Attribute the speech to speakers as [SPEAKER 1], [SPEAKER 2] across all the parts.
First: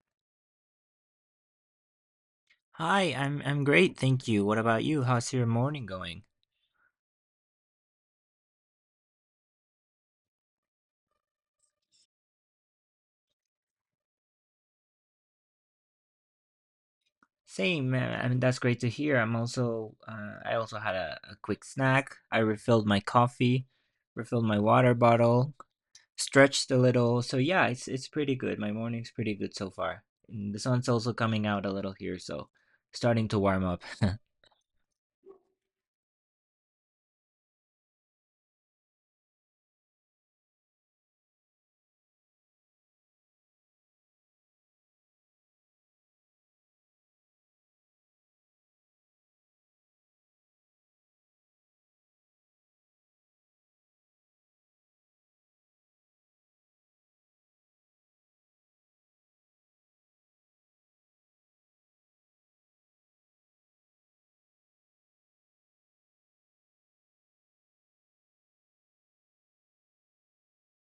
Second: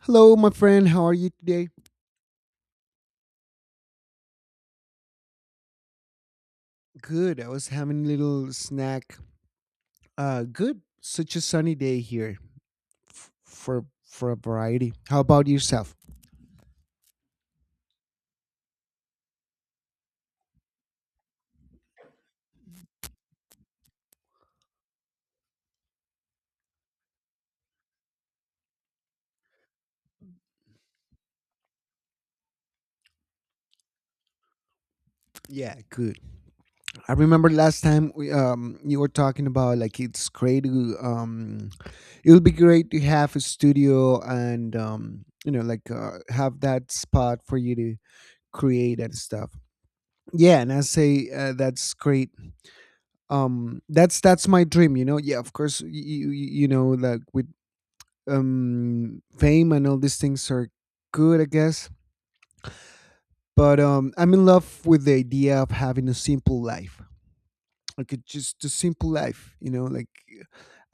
[SPEAKER 1] Hello, my friend. How are you today?
[SPEAKER 2] Hi, I'm great, thank you. What about you? How's your morning going?
[SPEAKER 1] Good. I was having a little snack. Good. Such a sunny day here for a variety. How about yourself?
[SPEAKER 2] Same, I mean that's great to hear. I'm also I also had a quick snack. I refilled my coffee, refilled my water bottle, stretched a little. So yeah, it's pretty good. My morning's pretty good so far. And the sun's also coming out a little here, so starting to warm up.
[SPEAKER 1] Yeah, good. I remember last time we you were talking about like it's great to, it would be great to have a studio and you know like have that spot for you to create and stuff. Yeah, and I say that's great, that's my dream, you know. Yeah, of course you you, you know like with fame and all these things are good, I guess. But I'm in love with the idea of having a simple life, like it's just a simple life, you know. Like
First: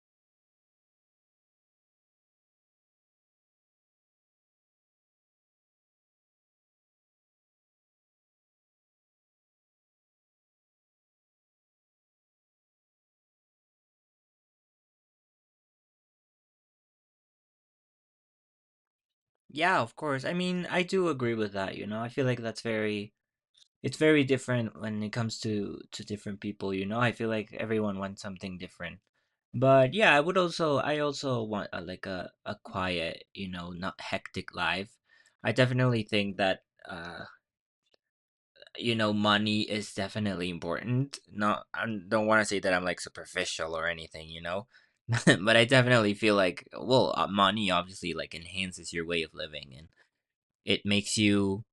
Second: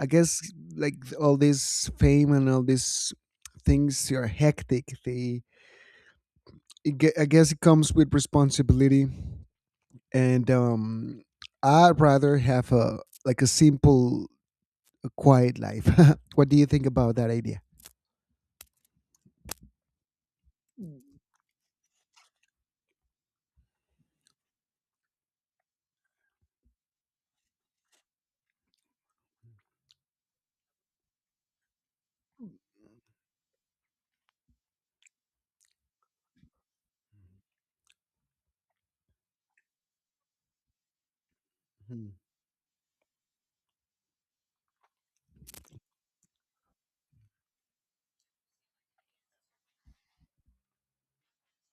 [SPEAKER 1] I guess like all this fame and all these things are hectic. I guess it comes with responsibility, and I'd rather have a like a simple, a quiet life. What do you think about that idea?
[SPEAKER 2] Yeah, of course. I mean, I do agree with that, you know. I feel like that's very. It's very different when it comes to different people, you know? I feel like everyone wants something different. But yeah, I also want like a quiet, you know, not hectic life. I definitely think that uh you know money is definitely important. Not I
[SPEAKER 1] Mhm.
[SPEAKER 2] don't want to say that I'm like superficial or anything, you know. But I definitely feel like well, money obviously like enhances your way of living and it makes you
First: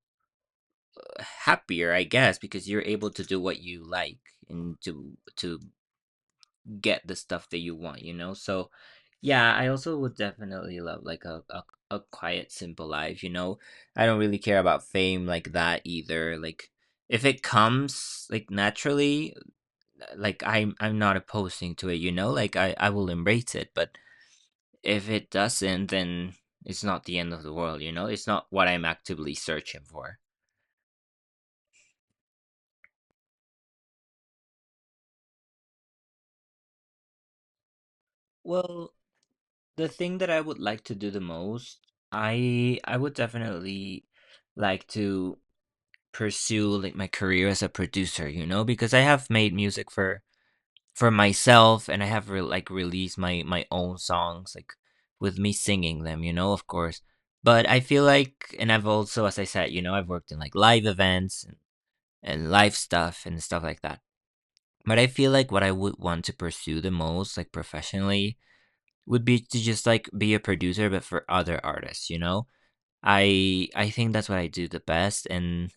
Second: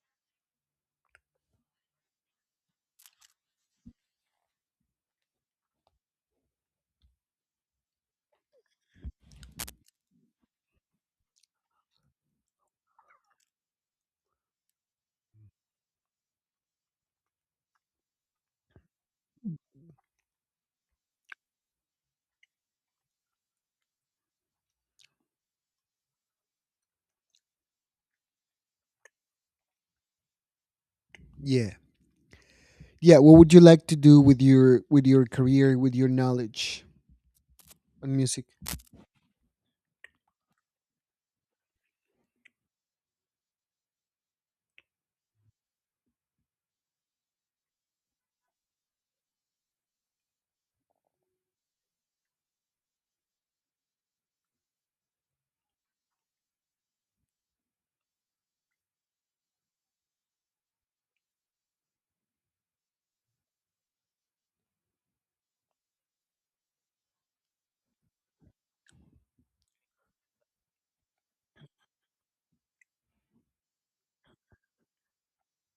[SPEAKER 2] happier, I guess, because you're able to do what you like and to get the stuff that you want, you know? So yeah, I also would definitely love like a a quiet, simple life, you know? I don't really care about fame like that either. Like if it comes like naturally, like I'm not opposing to it, you know? Like I will embrace it. But if it doesn't, then it's not the end of the world, you know? It's not what I'm actively searching for.
[SPEAKER 1] Yeah. Yeah, what would you like to do with your career, with your knowledge on music?
[SPEAKER 2] Well, the thing that I would like to do the most, I would definitely like to pursue like my career as a producer, you know, because I have made music for myself and like released my own songs like with me singing them, you know, of course. But I feel like, and I've also, as I said, you know, I've worked in like live events and live stuff and stuff like that. But I feel like what I would want to pursue the most like professionally would be to just like be a producer but for other artists, you know. I think that's what I do the best. And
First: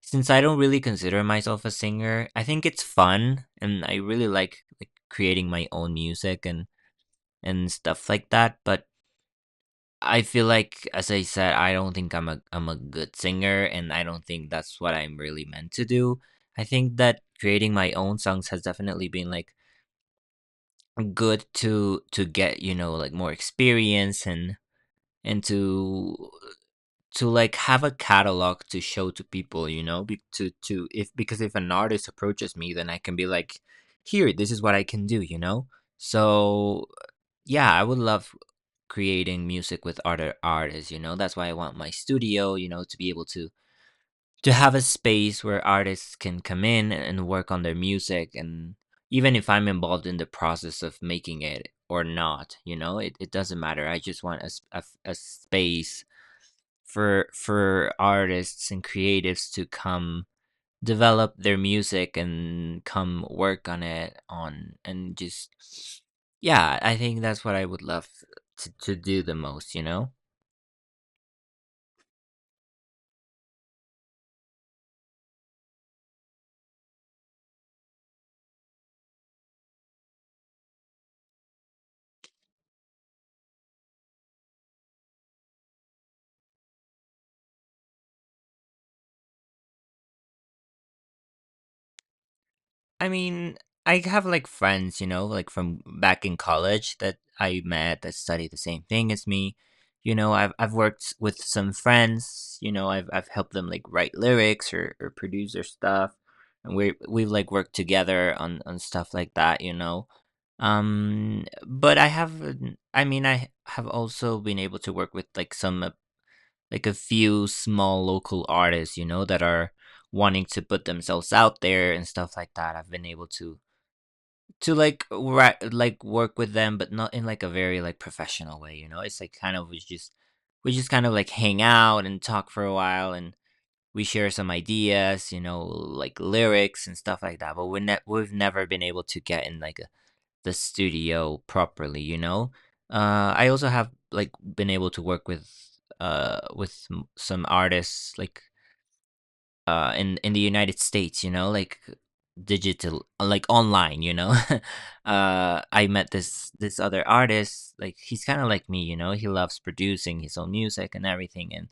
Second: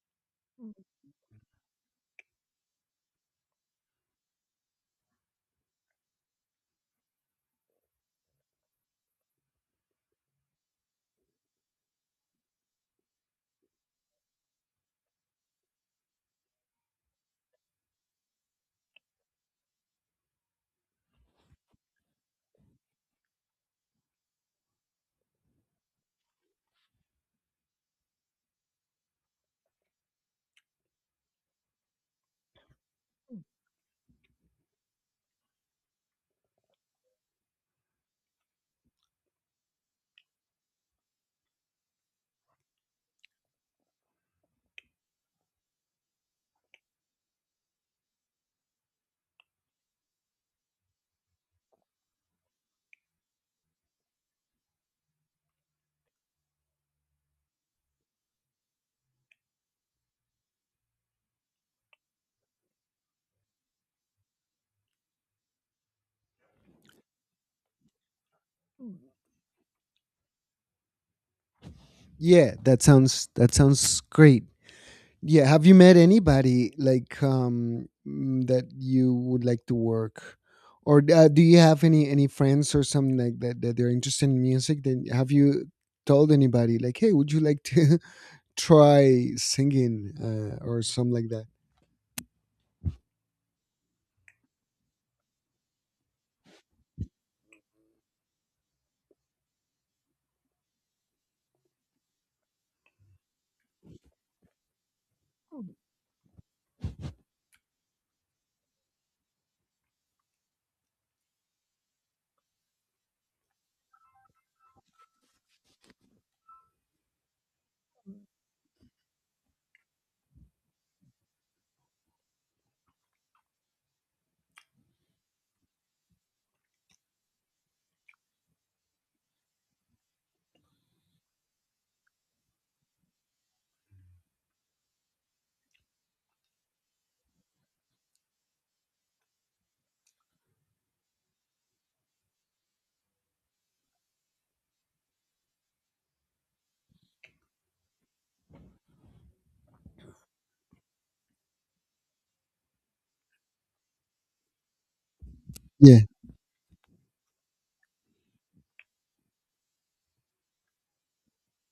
[SPEAKER 2] since I don't really consider myself a singer, I think it's fun and I really like creating my own music and stuff like that. But I feel like, as I said, I don't think I'm a good singer and I don't think that's what I'm really meant to do. I think that creating my own songs has definitely been like good to get, you know, like more experience and to like have a catalog to show to people, you know. To if, because if an artist approaches me, then I can be like, here, this is what I can do, you know? So yeah, I would love creating music with other artists, you know. That's why I want my studio, you know, to be able to have a space where artists can come in and work on their music. And even if I'm involved in the process of making it or not, you know, it doesn't matter. I just want a, s- a f- a space for artists and creatives to come develop their music and come work on it on and just yeah, I think that's what I would love to do the most, you know.
[SPEAKER 1] Yeah, that sounds great. Yeah, have you met anybody like that you would like to work, or do you have any friends or something like that that they're interested in music? Then have you told anybody like, hey, would you like to try singing, or something like that?
[SPEAKER 2] I mean, I have like friends, you know, like from back in college that I met that study the same thing as me. You know, I've worked with some friends, you know. I've helped them like write lyrics or produce their stuff. And we've like worked together on stuff like that, you know. But I mean I have also been able to work with like some like a few small local artists, you know, that are wanting to put themselves out there and stuff like that. I've been able to like work with them, but not in like a very like professional way, you know? It's like kind of we just kind of like hang out and talk for a while. And we share some ideas, you know, like lyrics and stuff like that. But we've never been able to get in like a, the studio properly, you know? I also have like been able to work with some artists like in the United States, you know, like digital like online, you know. Uh, I
[SPEAKER 1] Yeah.
[SPEAKER 2] met this other artist, like he's kind of like me, you know. He loves producing his own music and everything. And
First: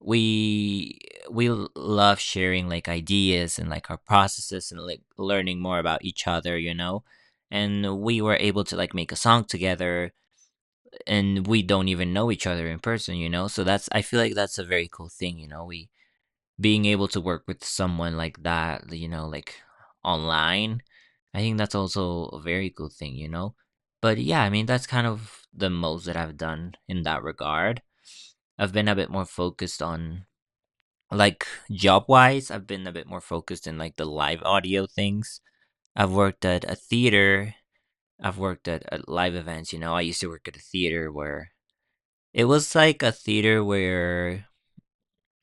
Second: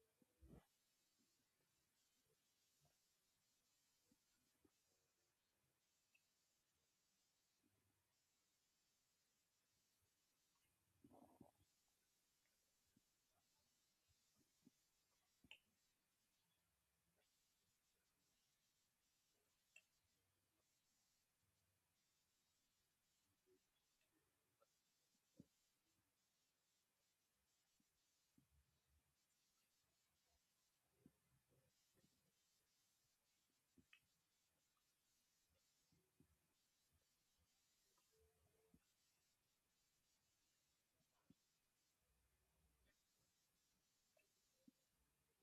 [SPEAKER 2] we we love sharing like ideas and like our processes and like learning more about each other, you know. And we were able to like make a song together, and we don't even know each other in person, you know. So that's, I feel like that's a very cool thing, you know. We being able to work with someone like that, you know, like online, I think that's also a very good thing, you know? But yeah, I mean, that's kind of the most that I've done in that regard. I've been a bit more focused on, like, job wise, I've been a bit more focused in, like, the live audio things. I've worked at a theater, I've worked at live events, you know? I used to work at a theater where it was like a theater where.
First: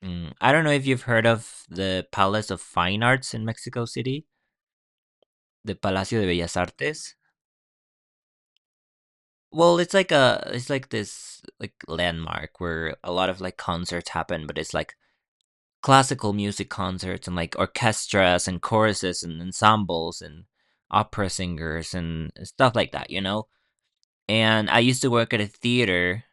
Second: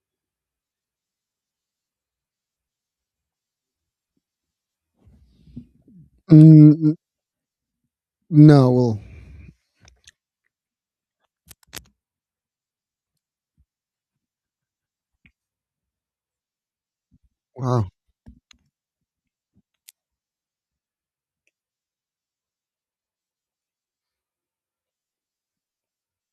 [SPEAKER 2] Mm, I don't know if you've heard of the Palace of Fine Arts in Mexico City, the Palacio de Bellas
[SPEAKER 1] Mm, mm,
[SPEAKER 2] Artes.
[SPEAKER 1] no, well.
[SPEAKER 2] Well, it's like a, it's like this like landmark where a lot of like concerts happen, but it's like classical music concerts and like
[SPEAKER 1] Wow.
[SPEAKER 2] orchestras and choruses and ensembles and opera singers and stuff like that, you know? And I used to work at a theater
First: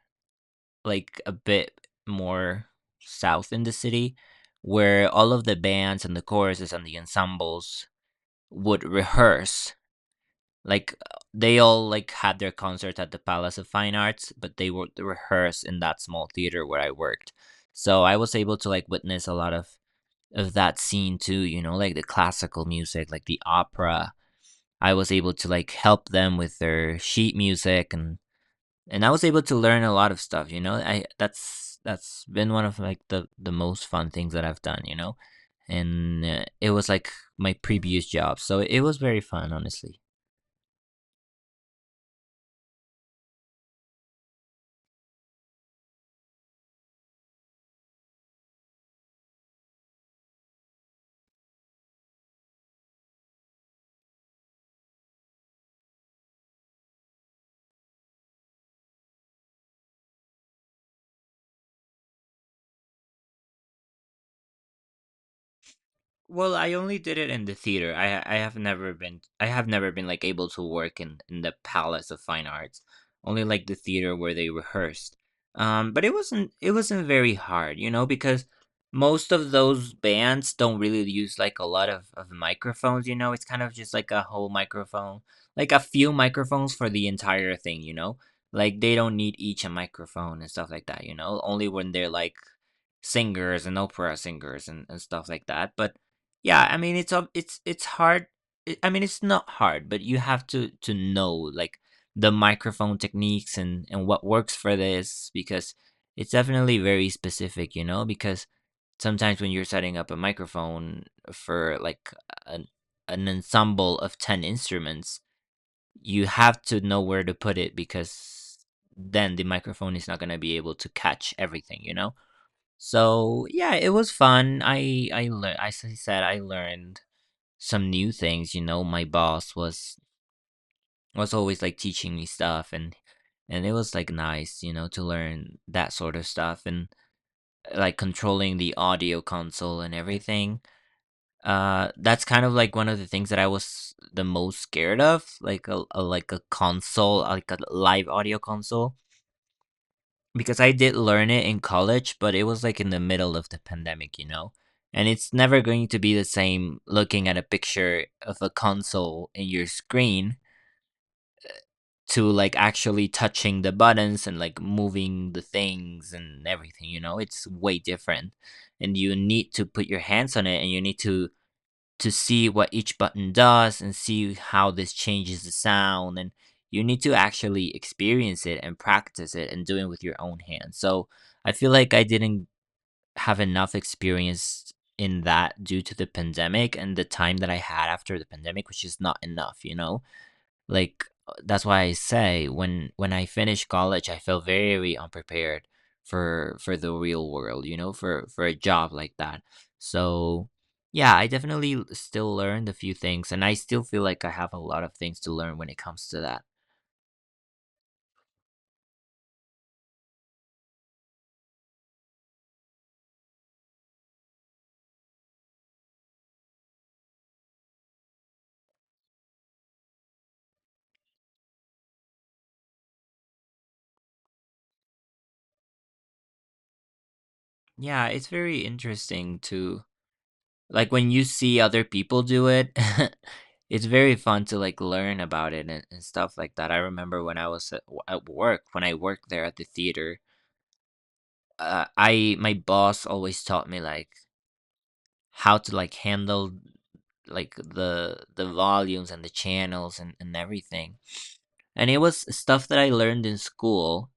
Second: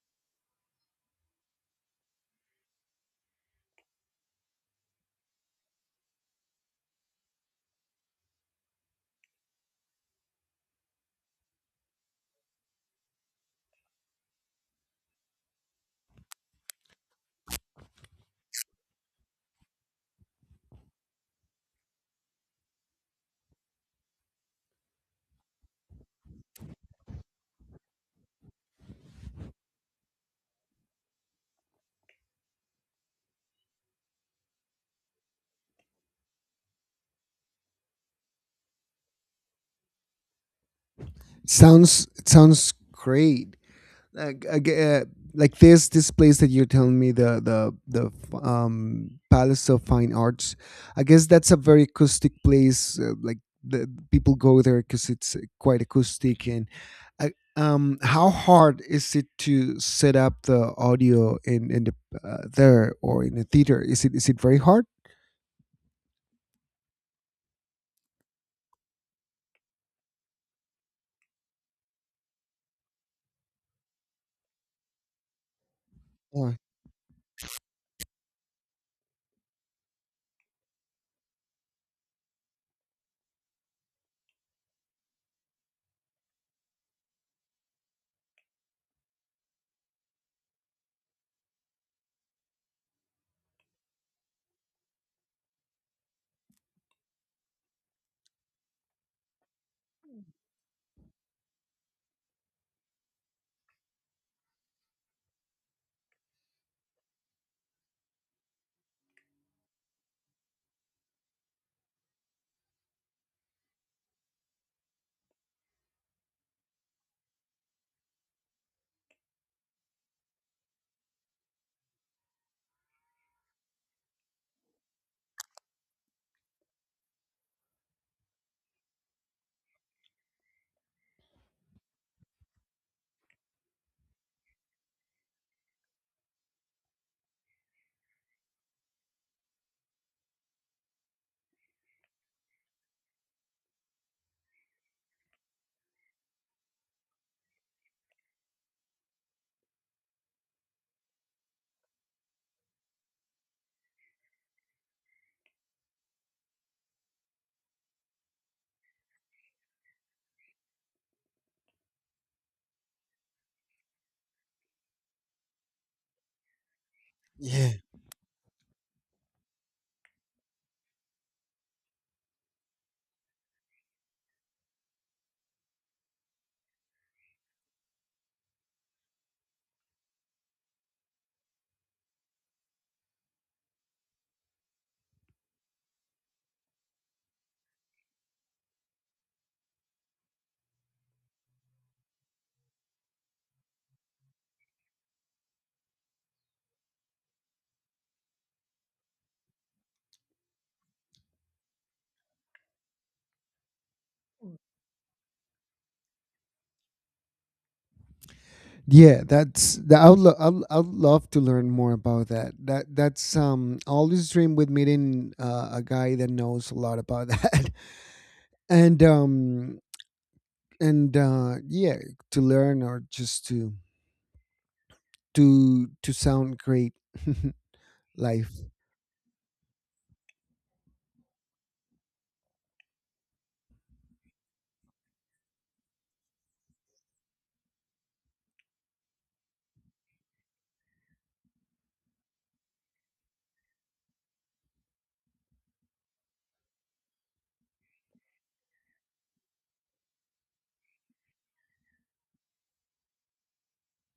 [SPEAKER 2] like a bit more south in the city where all of the bands and the choruses and the ensembles would rehearse, like they all like had their concert at the palace of fine arts, but they would rehearse in that small theater where I worked. So I was able to like witness a lot of that scene too, you know, like the classical music, like the opera. I was able to like help them with their sheet music, and I was able to learn a lot of stuff, you know. I, that's been one of like the most fun things that I've done, you know. And it was like my previous job, so it was very fun, honestly.
[SPEAKER 1] Sounds, it sounds great. Like like this place that you're telling me, the the palace of fine arts, I guess that's a very acoustic place, like the people go there because it's quite acoustic. And how hard is it to set up the audio in the there or in the theater? Is it, is it very hard?
[SPEAKER 2] Well, I only did it in the theater. I have never been like able to work in the Palace of Fine Arts. Only like the theater where they rehearsed. But
[SPEAKER 1] Yeah.
[SPEAKER 2] it wasn't very hard, you know, because most of those bands don't really use like a lot of microphones, you know. It's kind of just like a whole microphone, like a few microphones for the entire thing, you know. Like they don't need each a microphone and stuff like that, you know. Only when they're like singers and opera singers and stuff like that. But yeah, I mean it's hard. I mean it's not hard, but you have to know like the microphone techniques and what works for this, because it's definitely very specific, you know, because sometimes when you're setting up a microphone for like an an ensemble of 10 instruments, you have to know where to put it, because then the microphone is not going to be able to catch everything, you know? So yeah, it was fun. I learned. As I said, I learned some new things, you know. My boss was always like teaching me stuff, and it was like nice, you know, to learn that sort of stuff and like controlling the audio console and everything. Uh, that's kind of like one of the things that I was the most scared of, like a like a console, like a live audio console, because I did learn it in college, but it was like in the middle of the pandemic, you know. And it's never going to be the same looking at a picture of a console in your screen to like actually touching the buttons and like moving the things and everything, you know, it's
[SPEAKER 1] Yeah.
[SPEAKER 2] way different. And you need to put your hands on it, and you need to see what each button does and see how this changes the sound. And you need to actually experience it and practice it and do it with your own hands. So I feel like I didn't have enough experience in that due to the pandemic and the time that I had after the pandemic, which is not enough, you know. Like that's why I say when I finished college, I felt very unprepared for the real world, you know, for a job like that. So yeah, I definitely still learned a few things, and I still feel like I have a lot of things to learn when it comes to that.
[SPEAKER 1] Yeah, that's that. I'd love to learn more about that. That's always dream with meeting a guy that knows a lot about that, and um and yeah, to learn, or just to sound great.
[SPEAKER 2] Yeah, it's very
[SPEAKER 1] Life.
[SPEAKER 2] interesting to like when you see other people do it. It's very fun to like learn about it and stuff like that. I remember when I was at, at work, when I worked there at the theater, I my boss always taught me like how to like handle like the volumes and the channels and everything. And it was stuff that I learned in school,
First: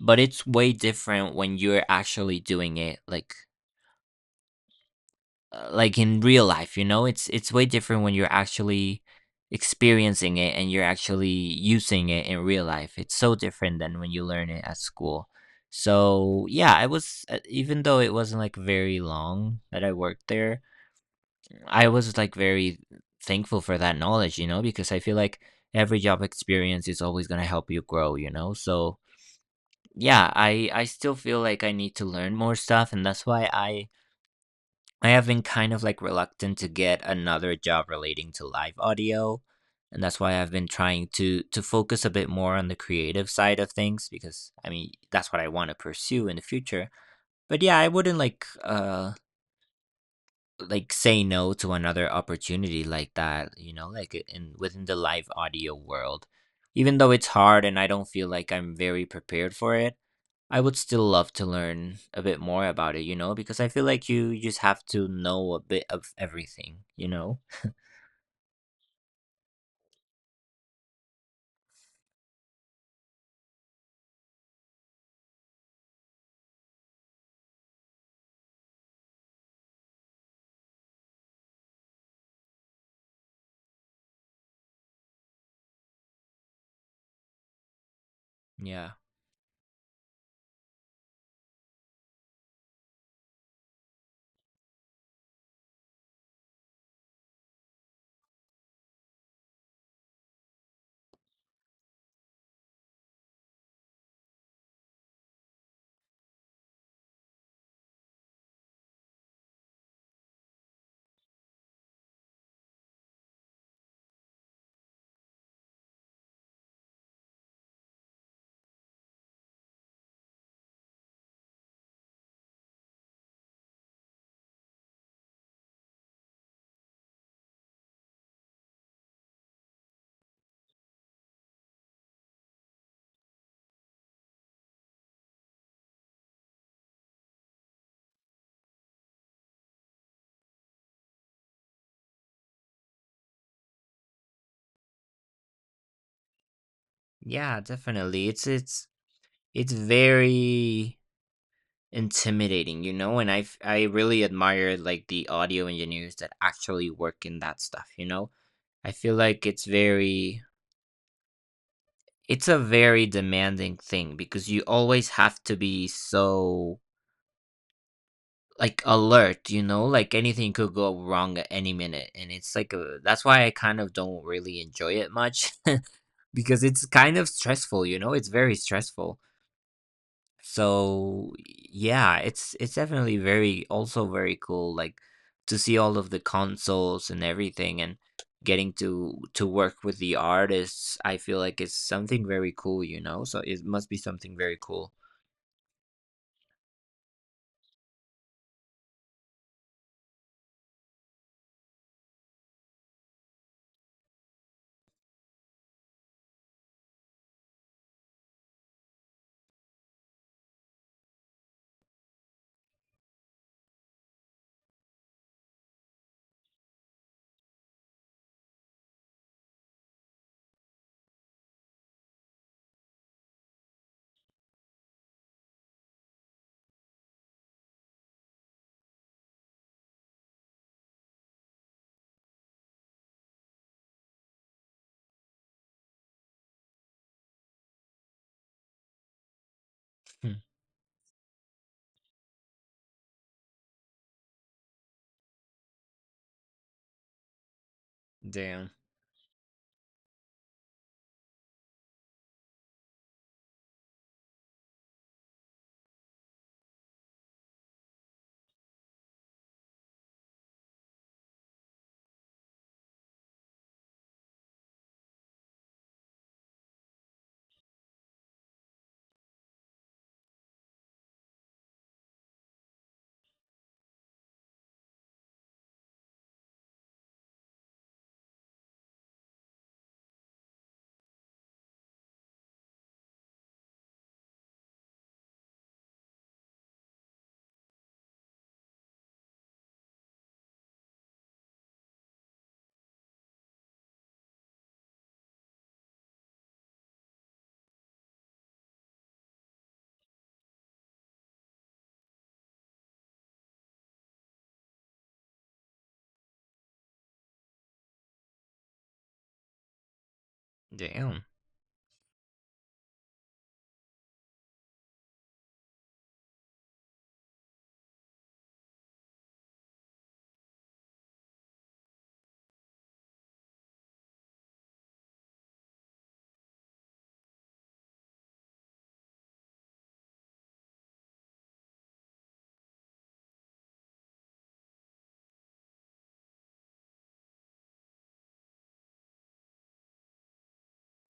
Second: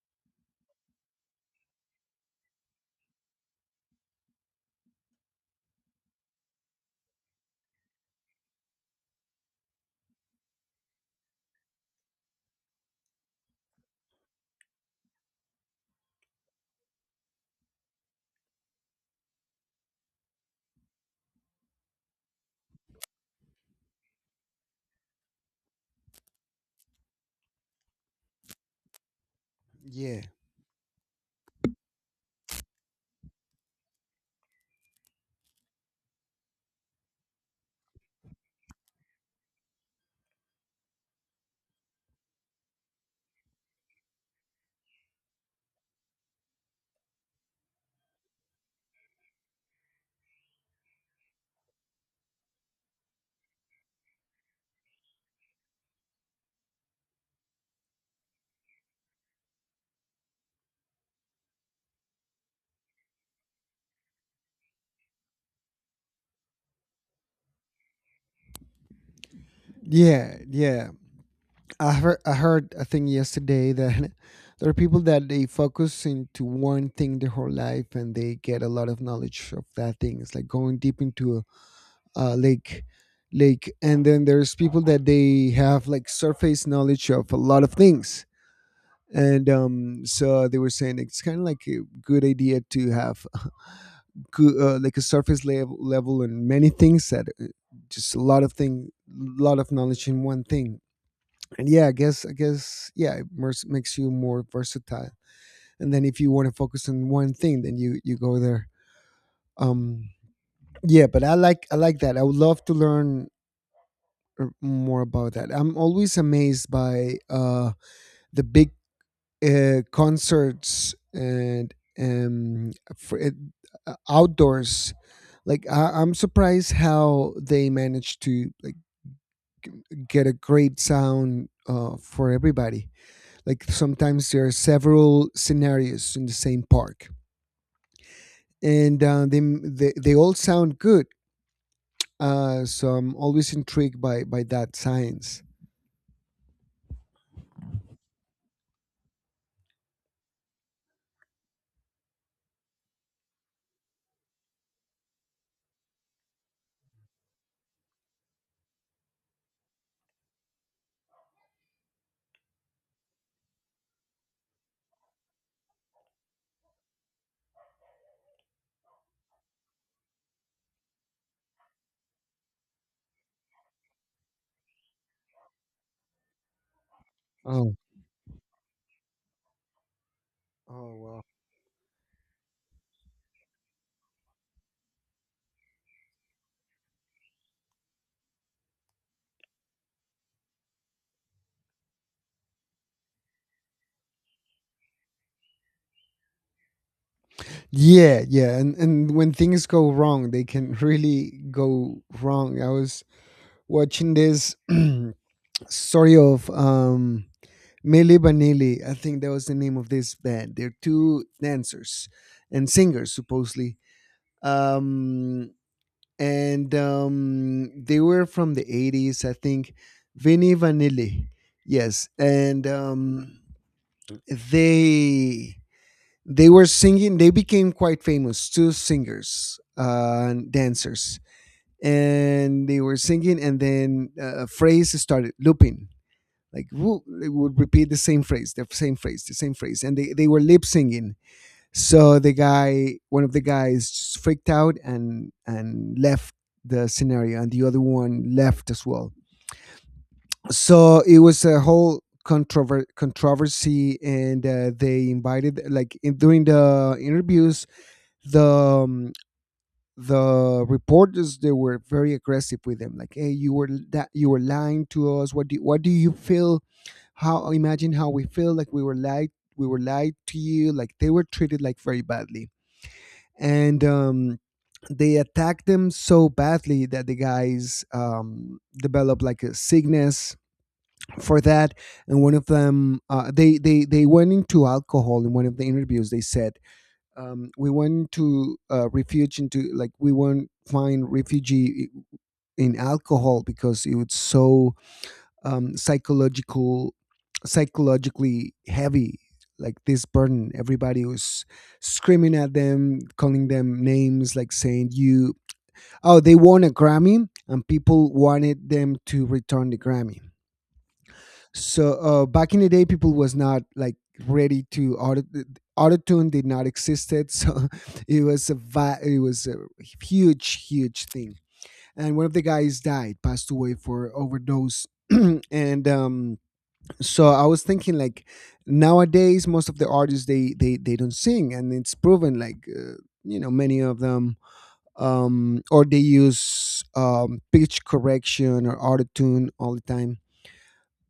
[SPEAKER 2] but it's way different when you're actually doing it like in real life, you know? It's way different when you're actually experiencing it and you're actually using it in real life. It's so different than when you learn it at school. So yeah, I was even though it wasn't like very long that I worked there, I was like very thankful for that knowledge, you know, because I feel like every job experience is always going to help you grow, you know? So
[SPEAKER 1] Yeah,
[SPEAKER 2] yeah, I still feel like I need to learn more stuff, and that's why I have been kind of like reluctant to get another job relating to live audio, and that's why I've been trying to focus a bit more on the creative side of things, because I mean that's what I want to pursue in the future. But yeah, I wouldn't like say no to another opportunity like that, you know, like in within the live audio world. Even though it's hard and I don't feel like I'm very prepared for it, I would still love to learn a bit more about it, you know, because I feel like you just have to know a bit of everything, you know?
[SPEAKER 1] yeah, yeah. I heard a thing yesterday that there are people that they focus into one thing their whole life and they get a lot of knowledge of that thing. It's like going deep into a, a lake, lake. And then there's people that they have like surface knowledge of a lot of things.
[SPEAKER 2] Yeah.
[SPEAKER 1] And so they were saying it's kind of like a good idea to have a good, like a surface level and many things, that just a lot of thing, lot of knowledge in one thing. And yeah, I guess, I guess, yeah, it makes you more versatile. And then if you want to focus on one thing, then you go there. Um, yeah, but I like, I like that. I would love to learn more about that. I'm always amazed by the big concerts and for it, outdoors. Like I'm surprised how they manage to like g- get a great sound for everybody, like sometimes there are several scenarios in the same park and they all sound good. So I'm always intrigued by that science.
[SPEAKER 2] Yeah, definitely. It's it's very intimidating, you know, and I really admire like the audio engineers that actually work in that stuff, you know? I feel like it's very it's a very demanding thing because you always have to be so like alert, you know, like anything could go wrong at any minute. And it's like a, that's why I kind of don't really enjoy it much because it's kind of
[SPEAKER 1] Oh.
[SPEAKER 2] stressful, you know, it's very stressful.
[SPEAKER 1] Oh, wow.
[SPEAKER 2] So yeah, it's definitely very also very cool like to see all of the consoles and everything and getting to work with the artists. I feel like it's something very cool, you know. So it must be something very cool.
[SPEAKER 1] Yeah, yeah. And when things go wrong, they can really go wrong. I was watching this story of Milli Vanilli. I think that was the name of this band. They're two dancers and singers supposedly. Um and they were from the 80s, I think. Vinny Vanilli. Yes. And they they were singing, they became quite famous, two singers and dancers. And they were singing and then a phrase started looping, like woo, they would repeat the same phrase, the same phrase, the same phrase, and they were
[SPEAKER 2] Hmm.
[SPEAKER 1] lip singing. So the guy, one of the guys, just freaked out and left the scenario, and the other one left
[SPEAKER 2] Damn.
[SPEAKER 1] as well. So it was a whole controversy, and they invited like during the interviews, the um, the reporters, they were very aggressive with them like, hey, you were, that you were lying to us, what do, what do you feel, how, imagine how we feel, like we were lied, we were lied to, you like. They were treated like very badly, and they attacked them so badly that the guys developed like a sickness for that. And one of them, they went into alcohol. In one of the interviews they said, we went to refuge into, like we won't find refugee in alcohol, because it was so um, psychological psychologically heavy, like this burden, everybody was screaming at them, calling them names, like saying you. Oh, they won a Grammy and people wanted them to return the Grammy.
[SPEAKER 2] Damn.
[SPEAKER 1] So back in the day people was not like ready to autotune did not existed, so it was a it was a huge, huge thing. And one of the guys died, passed away for overdose. And so I was thinking like, nowadays most of the artists they don't sing, and it's proven like you know, many of them, or they use pitch correction or autotune all the time.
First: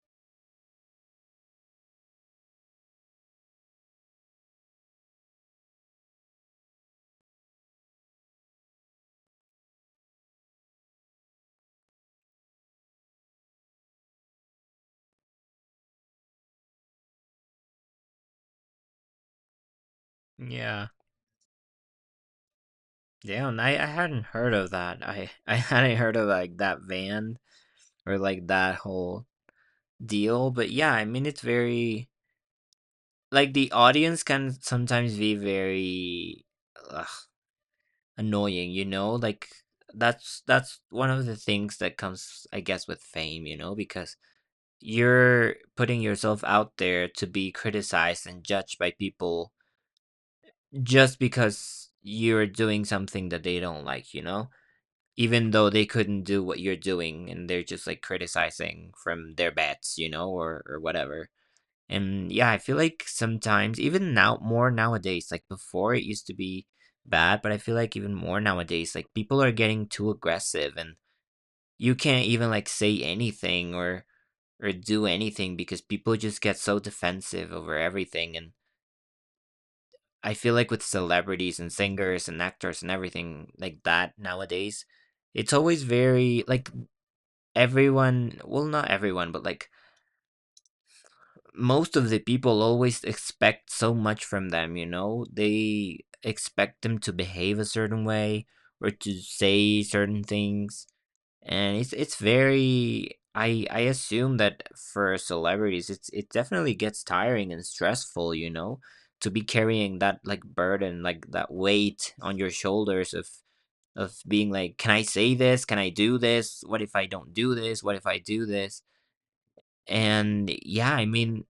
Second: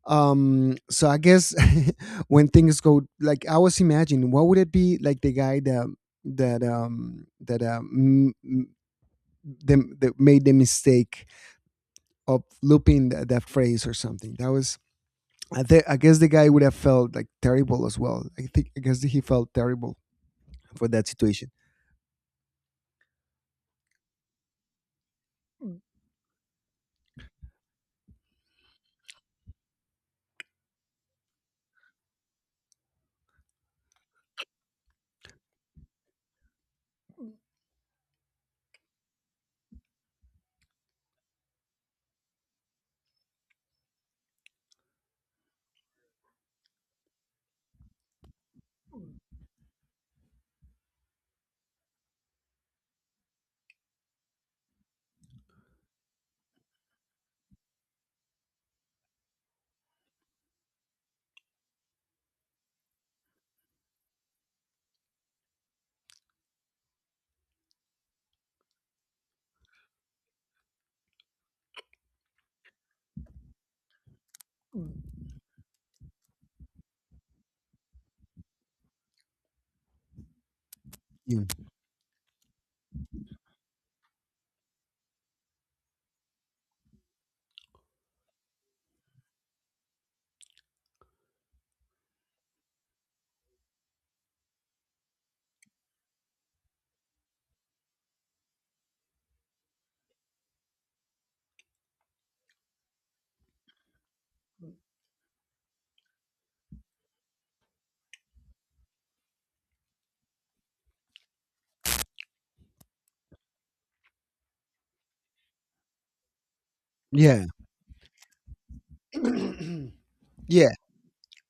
[SPEAKER 1] So I guess, when things go like, I was imagining what would it be like the guy that that them that made the mistake of looping that phrase or something. That was, I guess the guy would have felt like terrible as well. I think, I guess he felt terrible for
[SPEAKER 2] Yeah.
[SPEAKER 1] that situation.
[SPEAKER 2] Damn, I hadn't heard of that. I, I hadn't heard of like that van or like that whole deal. But yeah, I mean, it's very like the audience can sometimes be very ugh, annoying, you know? Like that's one of the things that comes, I guess, with fame, you know, because you're putting yourself out there to be criticized and judged by people just because you're doing something that they don't like, you know? Even though they couldn't do what you're doing and they're just like criticizing from their bets, you know, or whatever. And yeah, I feel like sometimes even now more nowadays, like before it used to be bad, but I feel like even more nowadays, like people are getting too aggressive and you can't even like say anything or do anything because people just get so defensive over everything. And I feel like with
[SPEAKER 1] Yeah.
[SPEAKER 2] celebrities and singers and actors and everything like that nowadays, it's always very like everyone, well, not everyone but like most of the people always expect so much from them, you know, they expect them to behave a certain way or to say certain things. And it's very I assume that for celebrities it's it definitely gets tiring and stressful, you know, to be carrying that like burden like that weight on your shoulders of being like, can I say this, can I do this, what if I don't
[SPEAKER 1] Yeah.
[SPEAKER 2] do this, what if I do this? And
[SPEAKER 1] Yeah.
[SPEAKER 2] yeah, I mean,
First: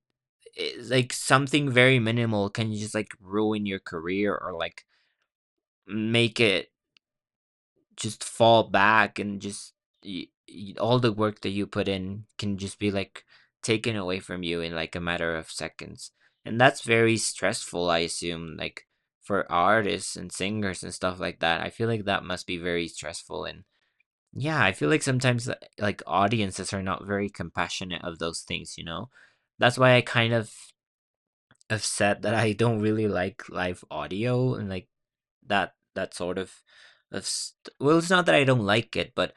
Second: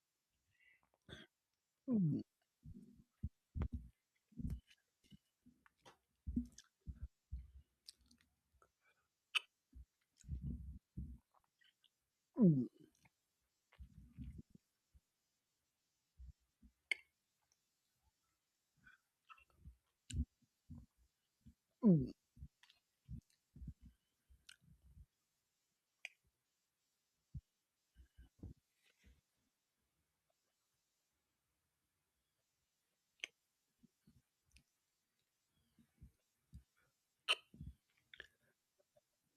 [SPEAKER 2] it's like something very minimal can just like ruin your career or like make it just fall back and just y y all the work that you put in can just be like taken away from you in like a matter of seconds. And that's very stressful, I assume, like for artists and singers and stuff like that. I feel like that must be very stressful. And yeah, I feel like sometimes like audiences are not very compassionate of those things, you know? That's why I kind of have said that I don't really like live audio and like that that sort of st- well, it's not that I don't like it, but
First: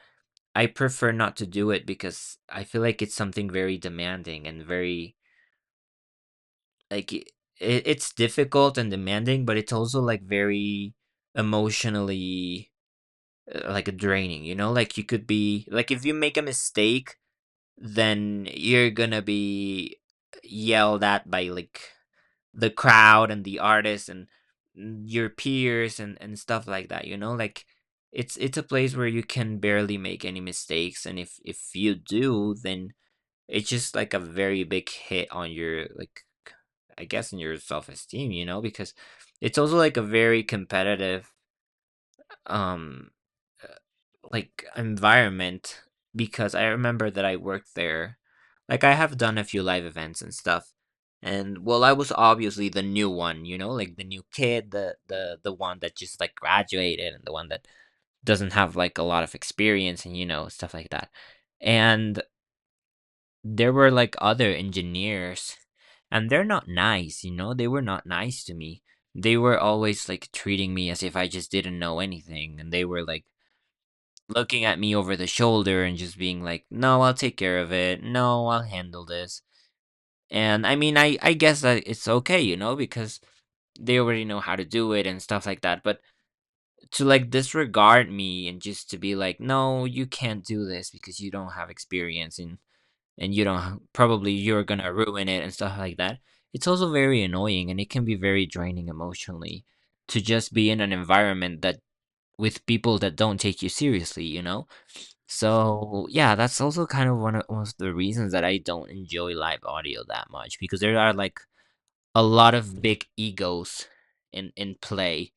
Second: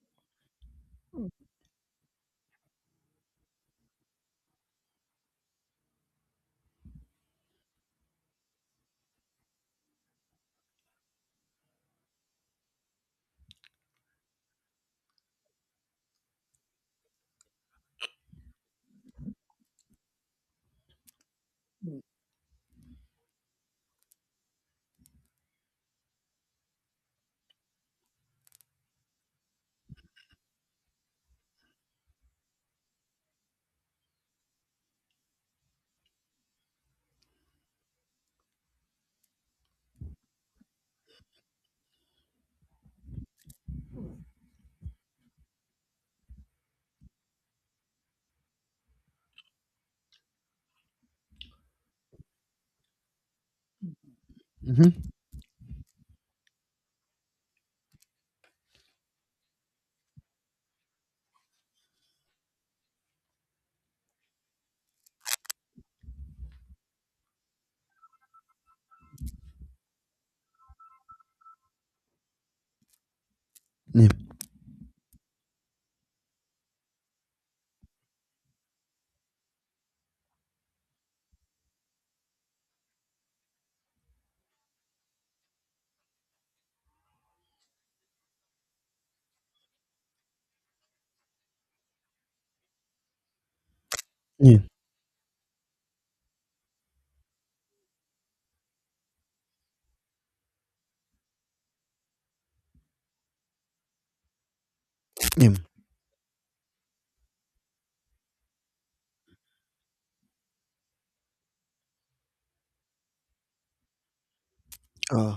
[SPEAKER 2] I prefer not to do it because I feel like it's something very demanding and very like it, it's difficult and demanding, but it's also like very emotionally like draining, you know? Like you could be like if you make a mistake, then you're gonna be yelled at by like the crowd and the artists and mm, your peers and stuff like that, you know? Like it's a place where you can barely make any mistakes and if you do then it's just like a very big hit on your like I guess in your self-esteem, you know, because it's also like a very competitive um like environment. Because I remember that I worked there. Like, I have done a few live events and stuff. And well, I was obviously the new one, you know, like the new kid, the
[SPEAKER 1] Hmm.
[SPEAKER 2] the the one that just like graduated and the one that doesn't have like a lot of experience and you know, stuff like that. And there were like other engineers and they're not nice, you know? They were not nice to me. They were always like treating me as if I just didn't know anything and they were like
[SPEAKER 1] Yeah,
[SPEAKER 2] looking at me over the shoulder and just being like, "No, I'll take care of it. No, I'll handle this." And I mean, I guess that it's okay, you know, because they already know how to do it and stuff like that. But to like disregard me and just to be like, "No, you can't do this because you don't have experience and you don't probably
[SPEAKER 1] yeah,
[SPEAKER 2] you're going to ruin it and stuff like that." It's also very annoying and it can be very draining emotionally to just be in an environment that with people that don't take you seriously, you know?
[SPEAKER 1] yeah.
[SPEAKER 2] So yeah, that's also kind of one of, one of the reasons that I don't enjoy live audio that much because there are like a lot of big egos in play.
[SPEAKER 1] uh,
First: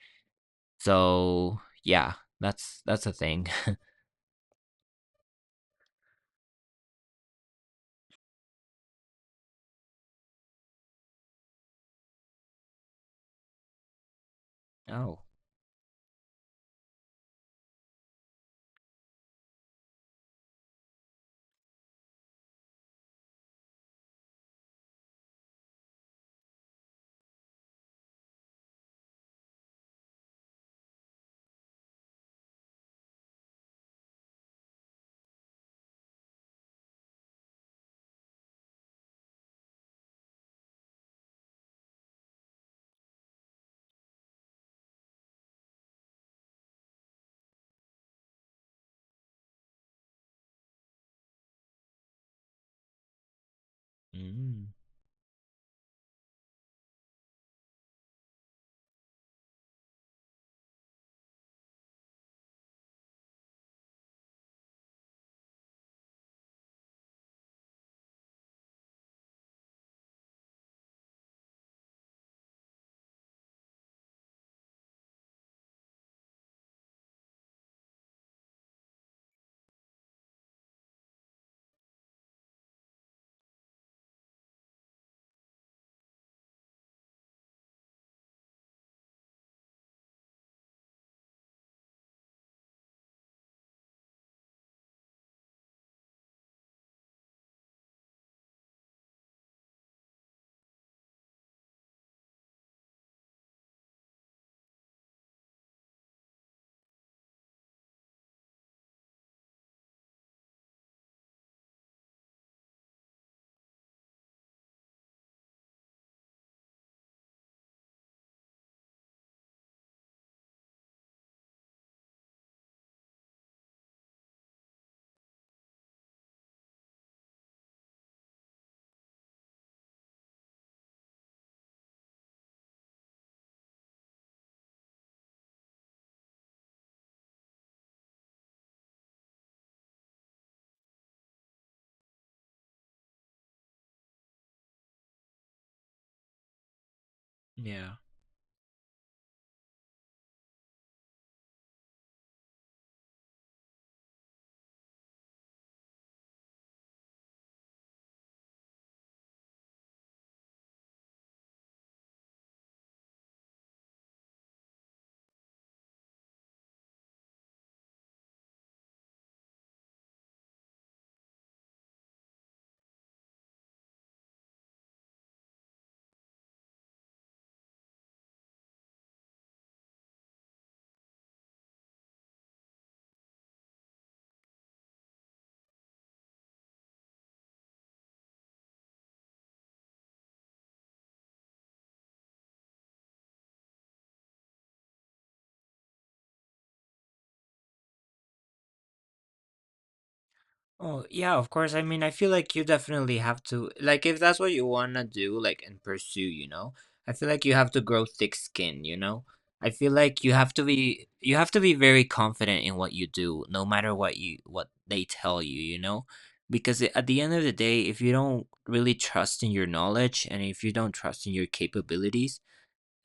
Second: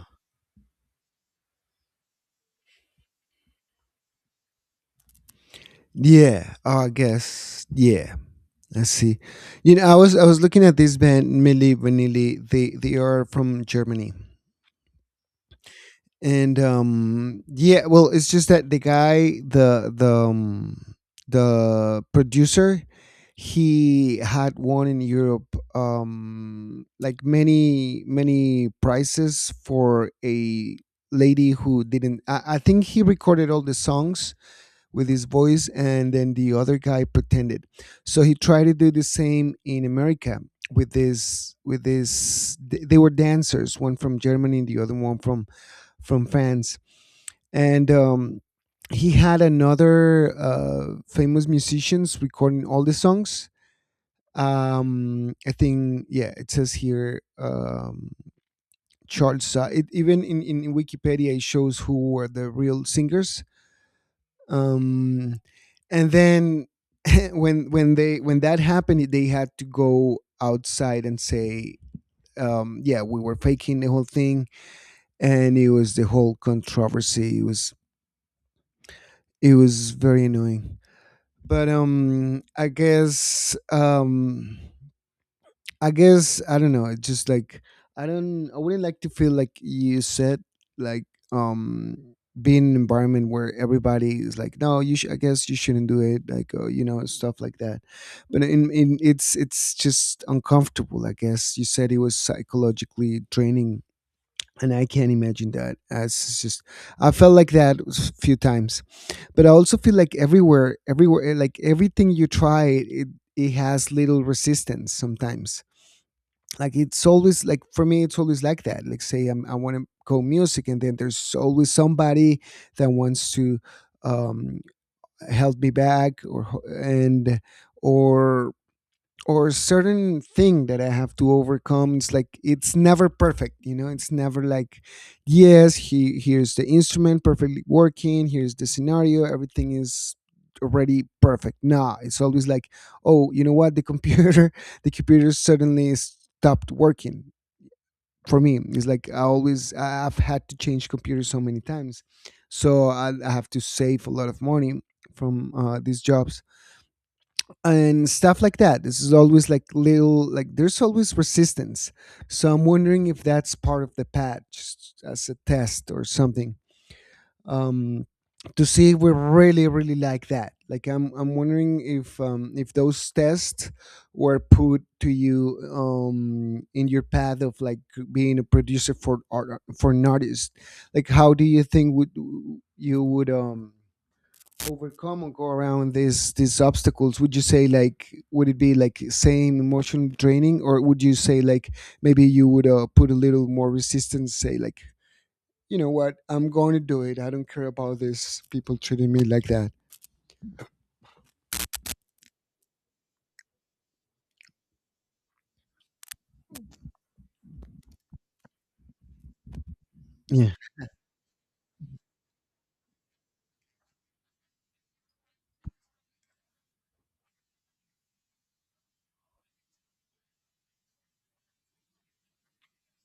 [SPEAKER 2] So yeah, that's a thing.
[SPEAKER 1] Yeah, I guess. Yeah, I see. You know, I was looking at this band Milli Vanilli. They are from Germany,
[SPEAKER 2] Oh,
[SPEAKER 1] and yeah. Well, it's just that the guy, the producer, he had won in Europe, like many, many prizes for a lady who didn't. I think he recorded all the songs with his voice, and then the other guy pretended. So he tried to do the same in America with this, they were dancers, one from Germany and the other one from France. And he had another famous musicians recording all the songs.
[SPEAKER 2] mm,
[SPEAKER 1] I think, yeah, it says here, Charles it, even in Wikipedia, it shows who were the real singers. um and then, when they, when that happened, they had to go outside and say, yeah, we were faking the whole thing. And it was the whole controversy. It was, it was very annoying. But I guess, I guess I don't know. It's just like, I don't. I wouldn't like to feel like, you said like, um being in an environment where everybody is like, no, you. I guess you shouldn't do it. Like you know, stuff like that. But in it's just uncomfortable. I guess you said it was psychologically draining. And I can't imagine that. As it's just, I felt like that a few times, but I also feel like everywhere, like everything you try, it has little resistance sometimes, like it's always like for me it's always like that. Like say I'm, I want to go music, and then there's always somebody that wants to um held me back, or and or or certain thing that I have to overcome. It's like it's never perfect, you know. It's never like, yes, he, here's the instrument perfectly working, here's the scenario, everything is already perfect. Nah, it's always like, oh, you know what, the computer the computer suddenly stopped working.
[SPEAKER 2] yeah.
[SPEAKER 1] For me it's like, I've had to change computers so many times, so I have to save a lot of money from these jobs and stuff like that. This is always like little, like there's always resistance. So I'm wondering if that's part of the patch, just as a test or something, um, to see if we really, really like that. Like I'm wondering if those tests were put to you in your path of like being a producer for art, for an artist. Like how do you think would you would, overcome or go around these obstacles? Would you say like, would it be like same emotional draining, or would you say like maybe you would put a little more resistance, say like, you know what? I'm going to do it. I don't care about this people treating me like that.
[SPEAKER 2] Oh, yeah, of course. I mean, I feel like you definitely have to, like, if that's what you want to do, like, and pursue, you know, I feel like you have to grow thick skin, you know? I feel like you
[SPEAKER 1] Yeah.
[SPEAKER 2] have to be, you have to be very confident in what you do, no matter what you, what they tell you, you know? Because at the end of the day, if you don't really trust in your knowledge and if you don't trust in your capabilities,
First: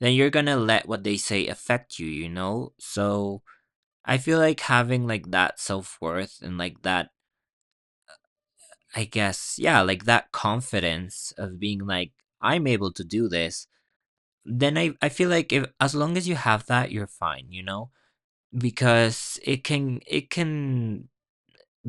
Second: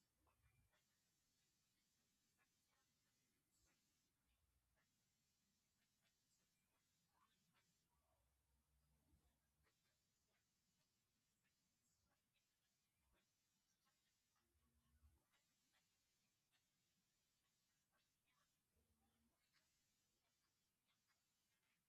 [SPEAKER 2] then you're gonna let what they say affect you, you know? So I feel like having like that self worth and like that I guess, yeah, like that confidence of being like, I'm able to do this, then I feel like if as long as you have that, you're fine, you know? Because it can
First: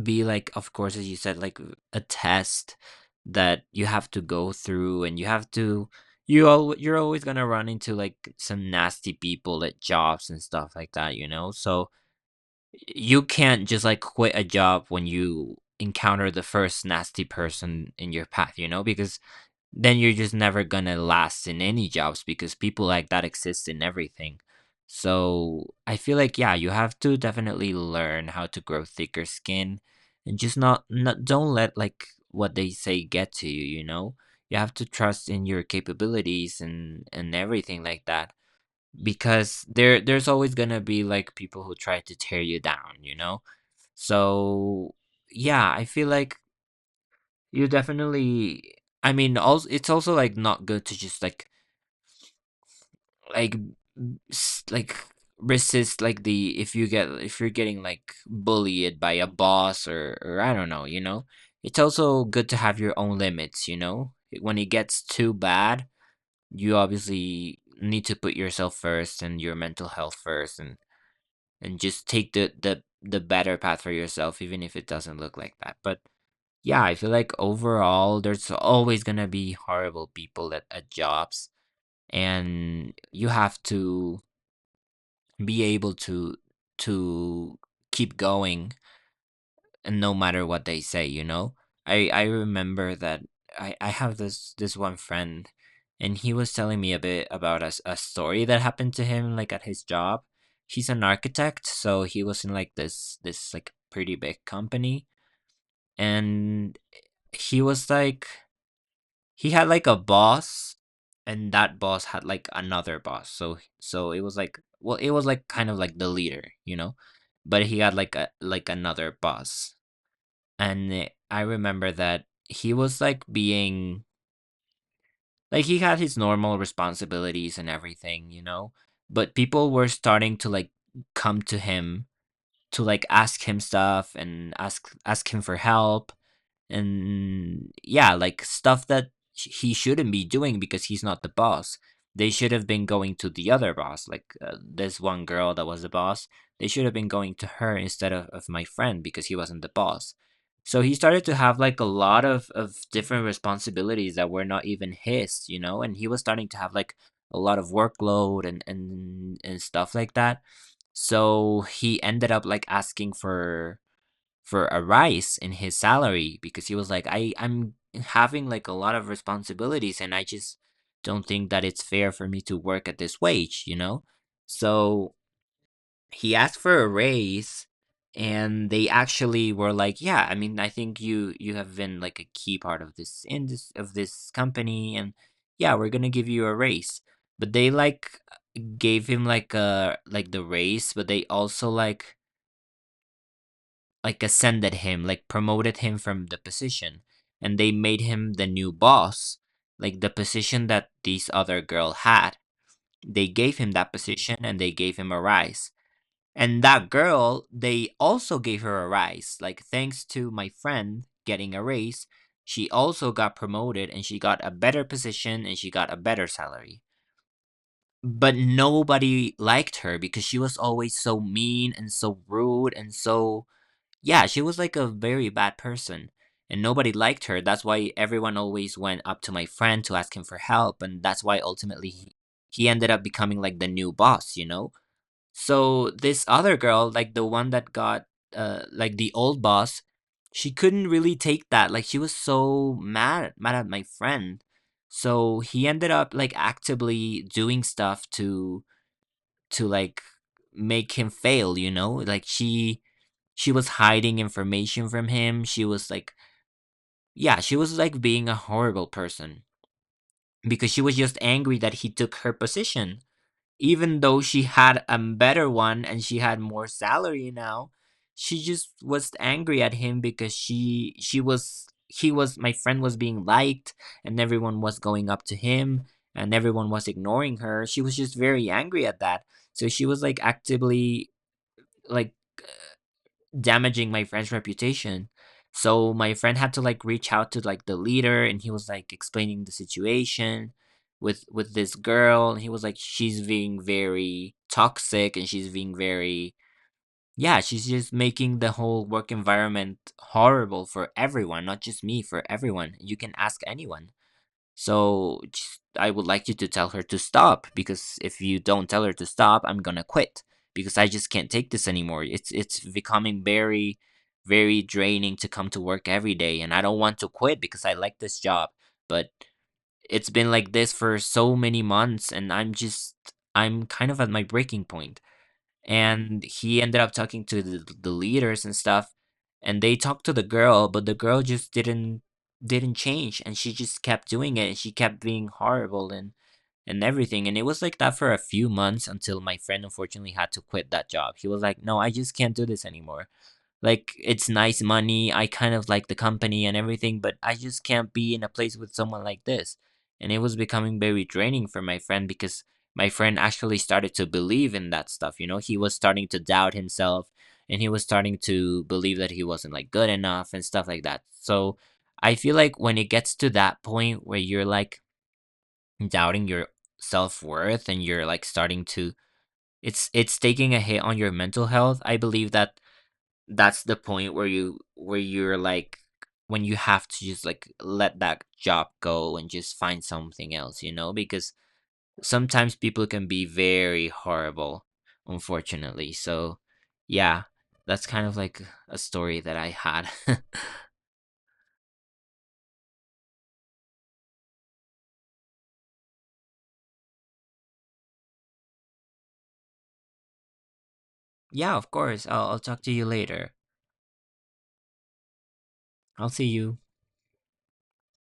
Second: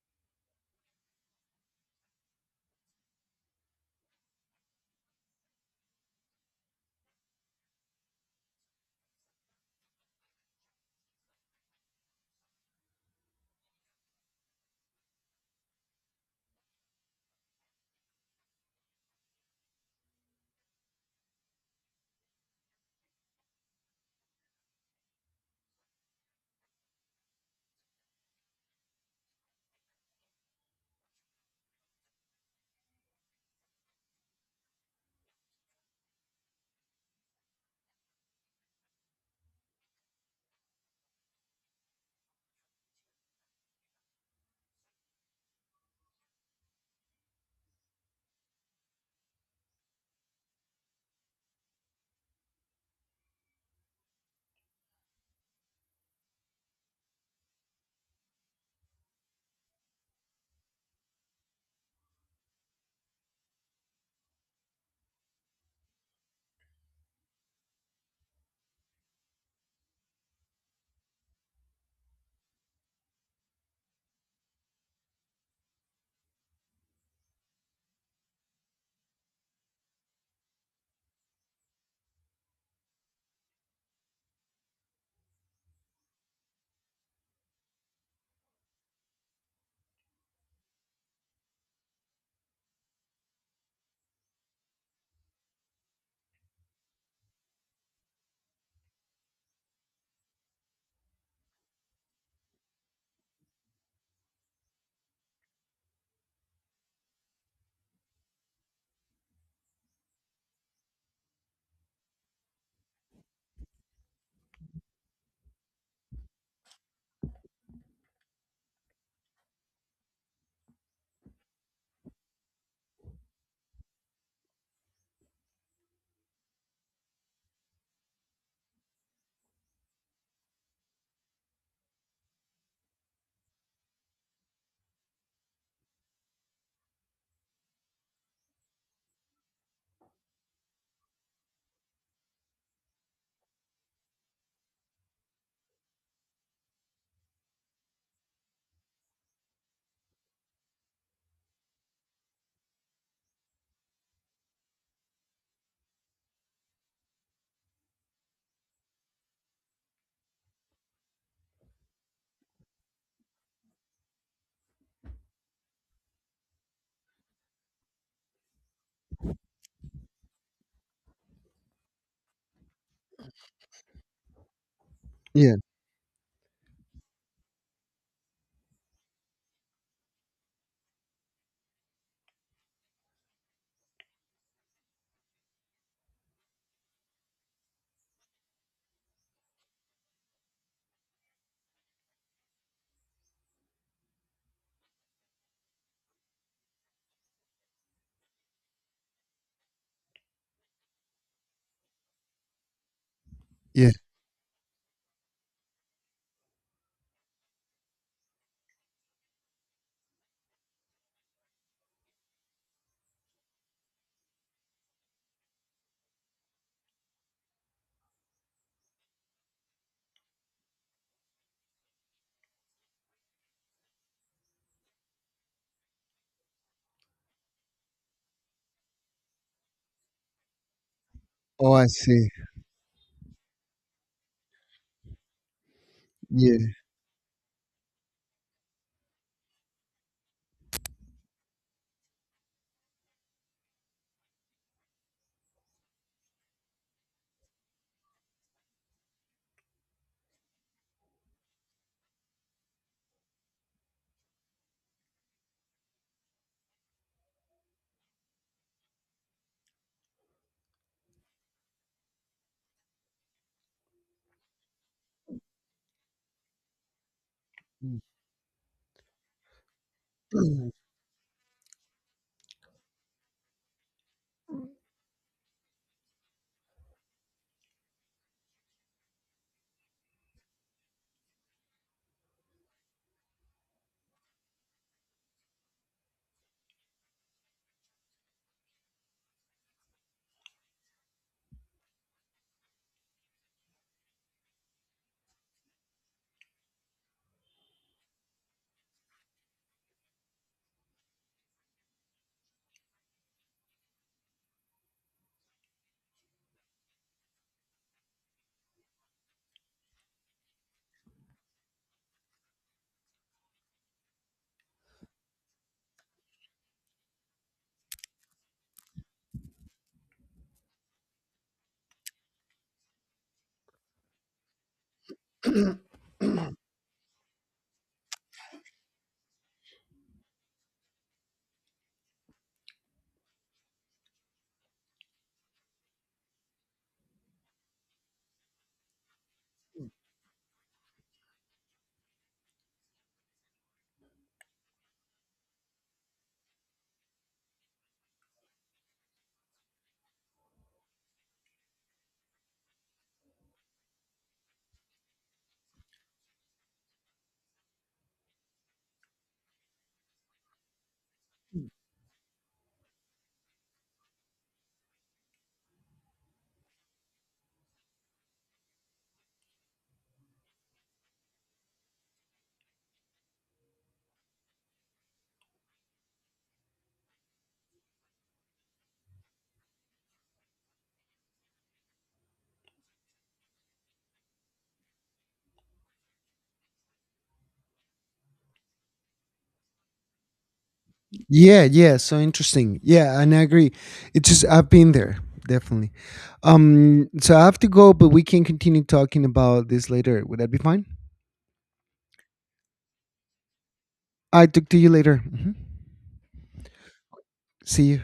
[SPEAKER 2] be like, of course, as you said, like a test that you have to go through and you have to you all you're always gonna run into like some nasty people at jobs and stuff like that, you know? So you can't just like quit a job when you encounter the first nasty person in your path, you know, because then you're just never gonna last in any jobs because people like that exist in everything. So I feel like yeah, you have to definitely learn how to grow thicker skin and just not not don't let like what they say get to you, you know? You have to trust in your capabilities and everything like that because there's always gonna be like people who try to tear you down, you know? So yeah, I feel like you definitely also it's also like not good to just like like resist like the if you get if you're getting like bullied by a boss or I don't know, you know? It's also good to have your own limits, you know? When it gets too bad, you obviously need to put yourself first and your mental health first and just take the better path for yourself even if it doesn't look like that but yeah, I feel like overall there's always going to be horrible people at jobs, and you have to be able to keep going and no matter what they say, you know? I remember that I have this one friend, and he was telling me a bit about a story that happened to him like at his job. He's an architect, so he was in like this like pretty big company, and he was like he had like a boss, and that boss had like another boss. So it was like, well, it was like kind of like the leader, you know? But he had like a like another boss, and I remember that he was like being like he had his normal responsibilities and everything, you know, but people were starting to like come to him to like ask him stuff and ask him for help, and yeah, like stuff that he shouldn't be doing because he's not the boss. They should have been going to the other boss, like this one girl that was the boss. They should have been going to her instead of my friend because he wasn't the boss. So he started to have like a lot of different responsibilities that were not even his, you know, and he was starting to have like a lot of workload and stuff like that. So he ended up like asking for a rise in his salary because he was like, I'm having like a lot of responsibilities, and I just don't think that it's fair for me to work at this wage, you know? So
[SPEAKER 1] Yeah.
[SPEAKER 2] he asked for a raise, and they actually were like, "Yeah, I mean, I think you you have been like a key part of this indus of this company, and yeah, we're going to give you a raise." But they like gave him like a like the raise, but they also like ascended him, like promoted him from the position, and they made him the new boss, like the position that this other girl had. They gave him
[SPEAKER 1] Yeah.
[SPEAKER 2] that position and they gave him a rise. And that girl, they also gave her a rise. Like thanks to my friend getting a raise, she also got promoted and she got a better position and she got a better salary. But nobody liked her because she was always so mean and so rude and so yeah, she was like a very bad person, and nobody liked her. That's why everyone always went up to my friend to ask him for help, and that's why
[SPEAKER 1] Oh, I
[SPEAKER 2] ultimately
[SPEAKER 1] see.
[SPEAKER 2] he ended up becoming like the new boss, you know? So this other
[SPEAKER 1] Yeah.
[SPEAKER 2] girl, like the one that got like the old boss, she couldn't really take that. Like she was so mad at my friend. So he ended up like actively doing stuff to like make him fail, you know? Like she was hiding information from him. She was like, yeah, she was like being a horrible person because she was just angry that he took her position. Even though she had a better one and she had more salary now, she just was angry at him because
[SPEAKER 1] Mm.
[SPEAKER 2] she was he was my friend was being liked, and everyone was going up to him and everyone was ignoring her. She was just very angry at that. So she was like actively like damaging my friend's reputation. So my friend had to like reach out to like the leader, and he was like explaining the situation with this girl, and he was like, she's being very toxic and she's being very yeah, she's just making the whole work environment horrible for everyone, not just me, for everyone. You can ask anyone. So just, I would like you to tell her to stop because if you don't tell her to stop, I'm gonna quit because I just can't take this anymore. It's becoming very, very draining to come to work every day, and I don't want to quit because I like this job, but it's been like this for so many months, and I'm just I'm kind of at my breaking point. And he ended up talking to the leaders and stuff, and they talked to the girl, but the girl just didn't change, and she just kept doing it, and she kept being horrible and everything, and it was like that for a few months until my friend unfortunately had to quit that job. He was like, no, I just can't do this anymore. Like, it's nice money. I kind of like the company and everything, but I just can't be in a place with someone like this. And it was becoming very draining for my friend because my friend actually started to believe in that stuff, you know? He was starting to doubt himself, and he was starting to believe that he wasn't like good enough and stuff like that. So I feel like when it gets to that point where you're like doubting your self-worth, and you're like starting to it's taking a hit on your mental health. I believe that that's the point where you where you're like when you have to just like let that job go and just find something else, you know, because sometimes people can be very horrible, unfortunately. So, yeah, that's kind of like a story that I had.
[SPEAKER 1] Yeah, yeah, so interesting. Yeah, and I agree. It's just I've been there, definitely. So I have to go, but we can continue talking about this later. Would that be fine?
[SPEAKER 2] Yeah, of course. I'll talk to you later.
[SPEAKER 1] I talk to you later. Mhm.
[SPEAKER 2] I'll see you.
[SPEAKER 1] See you.